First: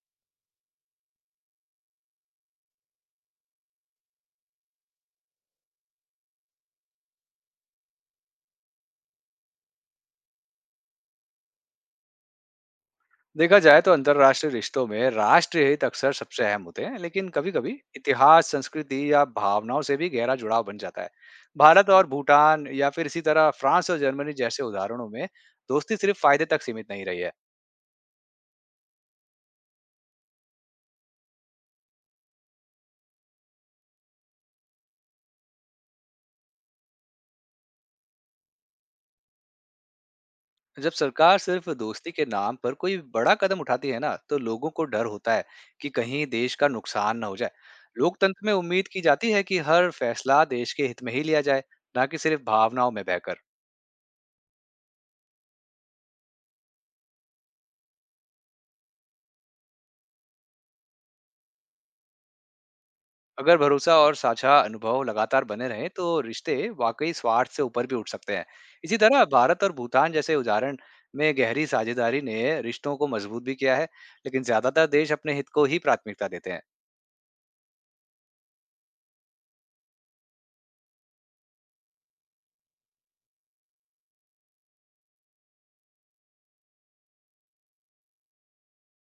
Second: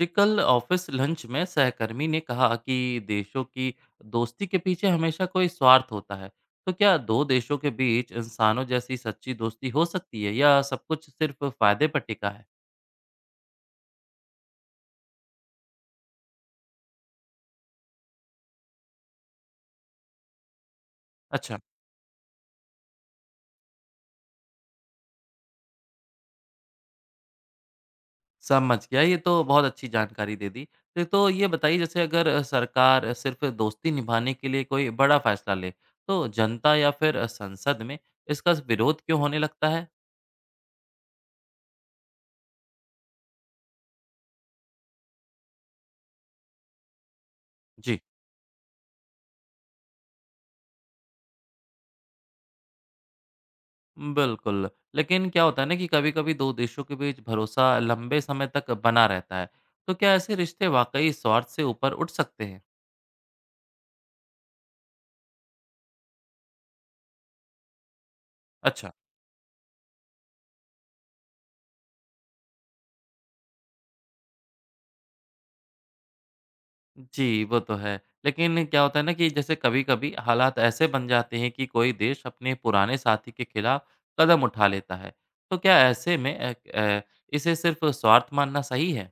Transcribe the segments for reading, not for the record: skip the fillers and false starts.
जी, कल office lunch में सहकर्मी ने कहा कि देशों की दोस्ती के पीछे हमेशा कोई स्वार्थ होता है। तो क्या दो देशों के बीच इंसानों जैसी सच्ची दोस्ती हो सकती है, या सब कुछ सिर्फ फायदे पर टिका है? देखा जाए तो अंतर्राष्ट्रीय रिश्तों में राष्ट्र हित अक्सर सबसे अहम होते हैं। लेकिन कभी कभी इतिहास, संस्कृति या भावनाओं से भी गहरा जुड़ाव बन जाता है। अच्छा, भारत और भूटान या फिर इसी तरह फ्रांस और जर्मनी जैसे उदाहरणों में दोस्ती सिर्फ फायदे तक सीमित नहीं रही है। समझ गया, ये तो बहुत अच्छी जानकारी दे दी। तो ये बताइए, जैसे अगर सरकार सिर्फ दोस्ती निभाने के लिए कोई बड़ा फैसला ले, तो जनता या फिर संसद में इसका विरोध क्यों होने लगता है? जब सरकार सिर्फ दोस्ती के नाम पर कोई बड़ा कदम उठाती है ना, तो लोगों को डर होता है कि कहीं देश का नुकसान ना हो जाए। जी। लोकतंत्र में उम्मीद की जाती है कि हर फैसला देश के हित में ही लिया जाए, ना कि सिर्फ भावनाओं में बहकर। बिल्कुल, लेकिन क्या होता है ना कि कभी-कभी 2 देशों के बीच भरोसा लंबे समय तक बना रहता है, तो क्या ऐसे रिश्ते वाक़ई स्वार्थ से ऊपर उठ सकते हैं? अगर भरोसा और साझा अनुभव लगातार बने रहें तो रिश्ते वाकई स्वार्थ से ऊपर भी उठ सकते हैं। अच्छा। इसी तरह भारत और भूटान जैसे उदाहरण में गहरी साझेदारी ने रिश्तों को मजबूत भी किया है। लेकिन ज्यादातर देश अपने हित को ही प्राथमिकता देते हैं। जी, वो तो है, लेकिन क्या होता है ना कि जैसे कभी-कभी हालात ऐसे बन जाते हैं कि कोई देश अपने पुराने साथी के खिलाफ कदम उठा लेता है, तो क्या ऐसे में इसे सिर्फ़ स्वार्थ मानना सही है?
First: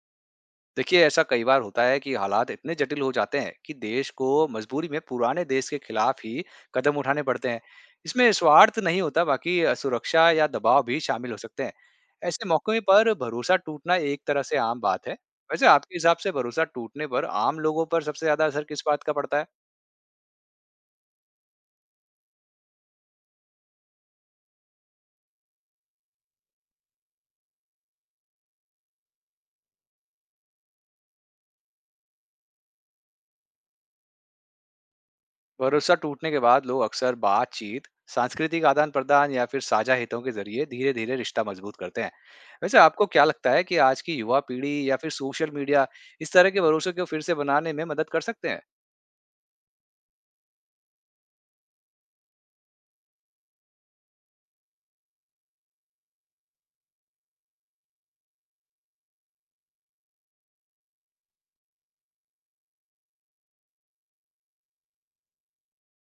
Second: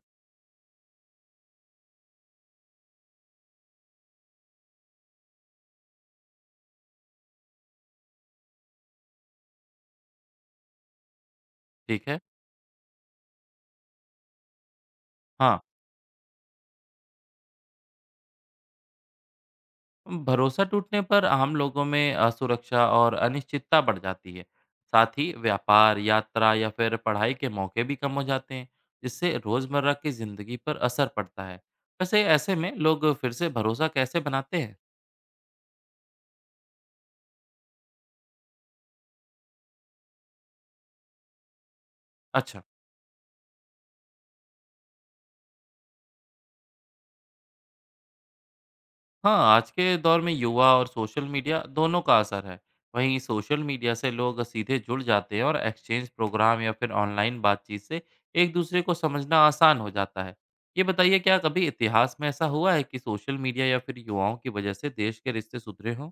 देखिए, ऐसा कई बार होता है कि हालात इतने जटिल हो जाते हैं कि देश को मजबूरी में पुराने देश के खिलाफ ही कदम उठाने पड़ते हैं। इसमें स्वार्थ नहीं होता, बाकी सुरक्षा या दबाव भी शामिल हो सकते हैं। ठीक है। ऐसे मौके पर भरोसा टूटना एक तरह से आम बात है। हाँ। वैसे आपके हिसाब से भरोसा टूटने पर आम लोगों पर सबसे ज्यादा असर किस बात का पड़ता है? भरोसा टूटने पर आम लोगों में असुरक्षा और अनिश्चितता बढ़ जाती है। साथ ही व्यापार, यात्रा या फिर पढ़ाई के मौके भी कम हो जाते हैं, जिससे रोजमर्रा की जिंदगी पर असर पड़ता है। वैसे ऐसे में लोग फिर से भरोसा कैसे बनाते हैं? भरोसा टूटने के बाद लोग अक्सर बातचीत, सांस्कृतिक आदान प्रदान या फिर साझा हितों के जरिए धीरे धीरे रिश्ता मजबूत करते हैं। अच्छा। वैसे आपको क्या लगता है कि आज की युवा पीढ़ी या फिर सोशल मीडिया इस तरह के भरोसे को फिर से बनाने में मदद कर सकते हैं? हाँ, आज के दौर में युवा और सोशल मीडिया दोनों का असर है। वहीं सोशल मीडिया से लोग सीधे जुड़ जाते हैं, और एक्सचेंज प्रोग्राम या फिर ऑनलाइन बातचीत से एक दूसरे को समझना आसान हो जाता है। ये बताइए, क्या कभी इतिहास में ऐसा हुआ है कि सोशल मीडिया या फिर युवाओं की वजह से देश के रिश्ते सुधरे हों?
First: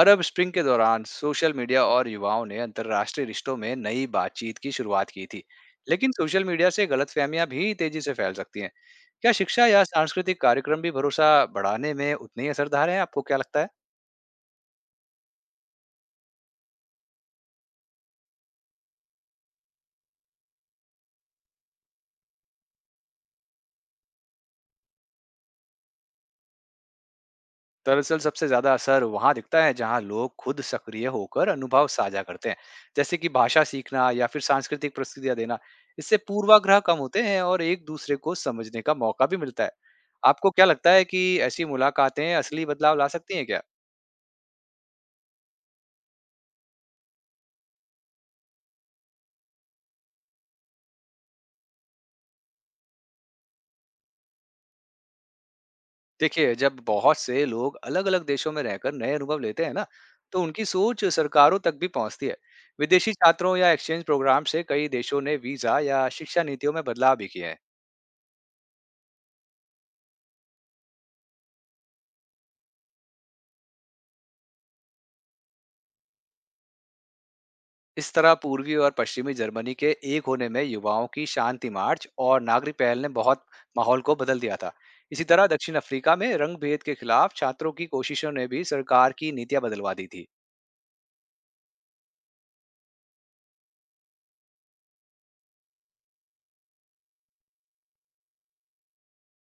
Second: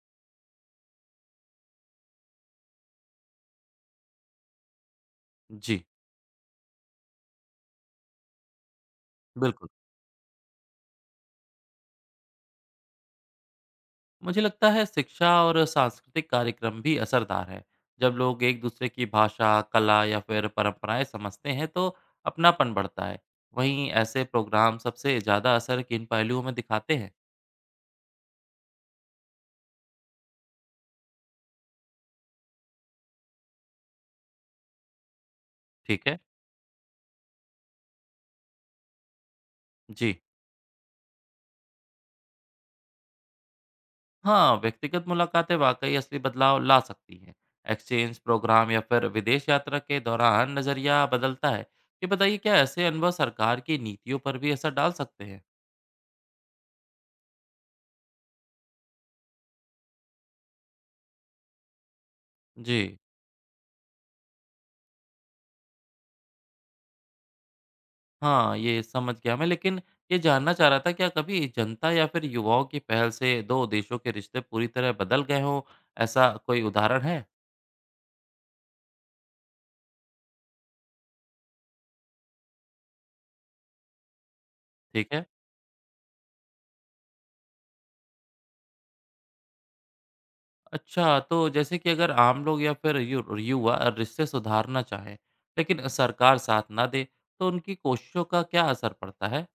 अरब स्प्रिंग के दौरान सोशल मीडिया और युवाओं ने अंतर्राष्ट्रीय रिश्तों में नई बातचीत की शुरुआत की थी। जी। लेकिन सोशल मीडिया से गलतफहमियां भी तेजी से फैल सकती हैं। क्या शिक्षा बिल्कुल। या सांस्कृतिक कार्यक्रम भी भरोसा बढ़ाने में उतने ही असरदार हैं? आपको क्या लगता है? मुझे लगता है शिक्षा और सांस्कृतिक कार्यक्रम भी असरदार है। जब लोग एक दूसरे की भाषा, कला या फिर परंपराएं समझते हैं, तो अपनापन बढ़ता है। वहीं ऐसे प्रोग्राम सबसे ज़्यादा असर किन पहलुओं में दिखाते हैं? दरअसल सबसे ज्यादा असर वहां दिखता है जहां लोग खुद सक्रिय होकर अनुभव साझा करते हैं, जैसे कि भाषा सीखना या फिर सांस्कृतिक प्रस्तुतियां देना। ठीक इससे है। पूर्वाग्रह कम होते हैं और एक दूसरे को समझने का मौका भी मिलता है। जी। आपको क्या लगता है कि ऐसी मुलाकातें असली बदलाव ला सकती हैं क्या? हाँ, व्यक्तिगत मुलाकातें वाकई असली बदलाव ला सकती हैं। एक्सचेंज प्रोग्राम या फिर विदेश यात्रा के दौरान नज़रिया बदलता है। ये बताइए, क्या ऐसे अनुभव सरकार की नीतियों पर भी असर डाल सकते हैं? देखिए, जब बहुत से लोग अलग अलग देशों में रहकर नए अनुभव लेते हैं ना, तो उनकी सोच सरकारों तक भी पहुंचती है। जी। विदेशी छात्रों या एक्सचेंज प्रोग्राम से कई देशों ने वीजा या शिक्षा नीतियों में बदलाव भी किए हैं। हाँ, ये समझ गया मैं, लेकिन ये जानना चाह रहा था, क्या कभी जनता या फिर युवाओं की पहल से 2 देशों के रिश्ते पूरी तरह बदल गए हों, ऐसा कोई उदाहरण है? इस तरह पूर्वी और पश्चिमी जर्मनी के एक होने में युवाओं की शांति मार्च और नागरिक पहल ने बहुत माहौल को बदल दिया था। ठीक है। इसी तरह दक्षिण अफ्रीका में रंग भेद के खिलाफ छात्रों की कोशिशों ने भी सरकार की नीतियां बदलवा दी थी। अच्छा, तो जैसे कि अगर आम लोग या फिर यु युवा रिश्ते सुधारना चाहें, लेकिन सरकार साथ ना दे, तो उनकी कोशिशों का क्या असर पड़ता है?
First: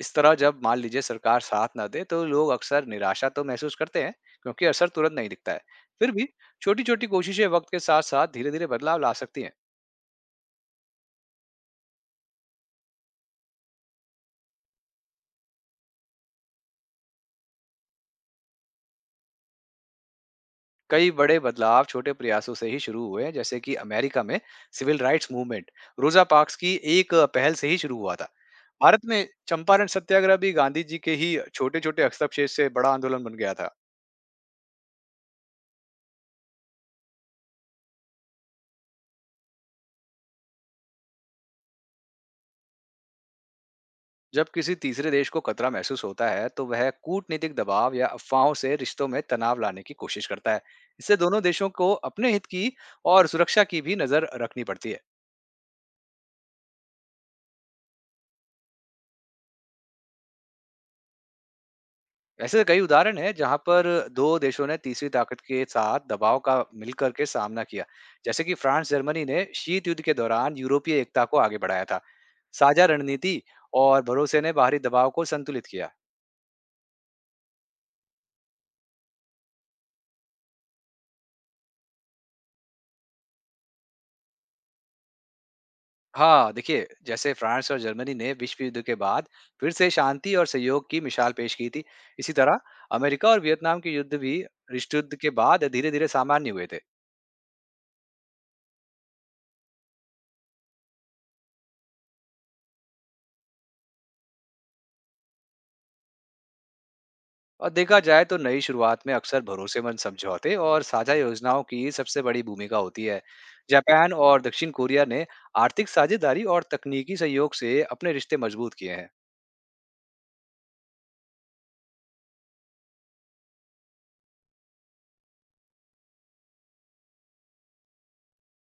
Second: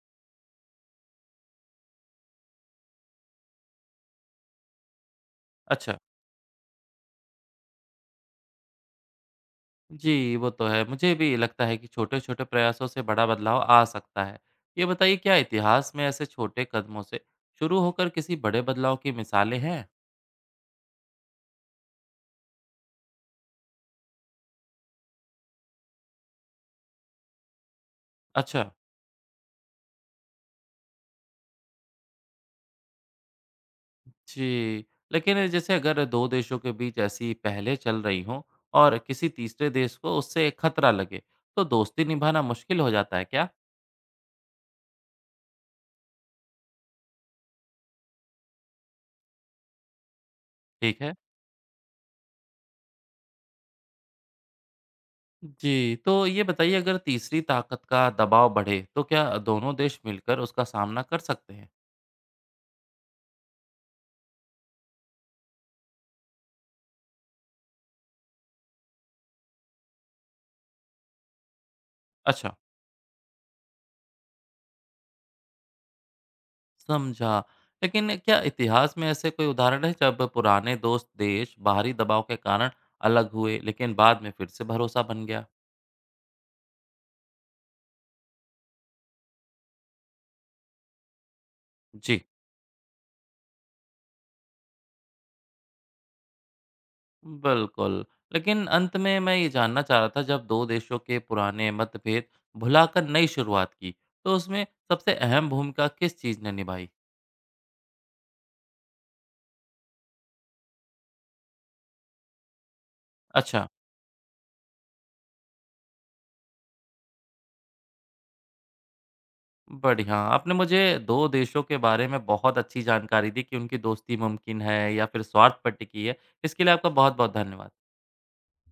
इस तरह जब मान लीजिए सरकार साथ ना दे, तो लोग अक्सर निराशा तो महसूस करते हैं, क्योंकि असर तुरंत नहीं दिखता है। अच्छा। फिर भी छोटी छोटी कोशिशें वक्त के साथ साथ धीरे धीरे बदलाव ला सकती हैं। जी, वो तो है। मुझे भी लगता है कि छोटे-छोटे प्रयासों से बड़ा बदलाव आ सकता है। ये बताइए, क्या इतिहास में ऐसे छोटे कदमों से शुरू होकर किसी बड़े बदलाव की मिसालें हैं? कई बड़े बदलाव छोटे प्रयासों से ही शुरू हुए, जैसे कि अमेरिका में civil rights movement Rosa Parks की एक पहल से ही शुरू हुआ था। अच्छा। भारत में चंपारण सत्याग्रह भी गांधी जी के ही छोटे छोटे हस्तक्षेप से बड़ा आंदोलन बन गया था। जी। लेकिन जैसे अगर 2 देशों के बीच ऐसी पहलें चल रही हों, और किसी तीसरे देश को उससे खतरा लगे, तो दोस्ती निभाना मुश्किल हो जाता है क्या? जब किसी तीसरे देश को खतरा महसूस होता है तो वह कूटनीतिक दबाव या अफवाहों से रिश्तों में तनाव लाने की कोशिश करता है। ठीक है। इससे दोनों देशों को अपने हित की और सुरक्षा की भी नजर रखनी पड़ती है। जी, तो ये बताइए, अगर तीसरी ताकत का दबाव बढ़े, तो क्या दोनों देश मिलकर उसका सामना कर सकते हैं? ऐसे कई उदाहरण हैं जहां पर दो देशों ने तीसरी ताकत के साथ दबाव का मिलकर के सामना किया, जैसे कि फ्रांस जर्मनी ने शीत युद्ध के दौरान यूरोपीय एकता को आगे बढ़ाया था। अच्छा, साझा रणनीति और भरोसे ने बाहरी दबाव को संतुलित किया। समझा। लेकिन क्या इतिहास में ऐसे कोई उदाहरण हैं जब पुराने दोस्त देश बाहरी दबाव के कारण अलग हुए, लेकिन बाद में फिर से भरोसा बन गया? हाँ, देखिए जैसे फ्रांस और जर्मनी ने विश्व युद्ध के बाद फिर से शांति और सहयोग की मिसाल पेश की थी। जी। इसी तरह अमेरिका और वियतनाम के युद्ध भी विश्व युद्ध के बाद धीरे धीरे सामान्य हुए थे। बिल्कुल। लेकिन अंत में मैं ये जानना चाह रहा था, जब 2 देशों के पुराने मतभेद भुलाकर नई शुरुआत की, तो उसमें सबसे अहम भूमिका किस चीज़ ने निभाई? और देखा जाए तो नई शुरुआत में अक्सर भरोसेमंद समझौते और साझा योजनाओं की सबसे बड़ी भूमिका होती है। अच्छा, जापान और दक्षिण कोरिया ने आर्थिक साझेदारी और तकनीकी सहयोग से अपने रिश्ते मजबूत किए हैं। बढ़िया। आपने मुझे 2 देशों के बारे में बहुत अच्छी जानकारी दी कि उनकी दोस्ती मुमकिन है या फिर स्वार्थ पर टिकी है। इसके लिए आपका बहुत-बहुत धन्यवाद।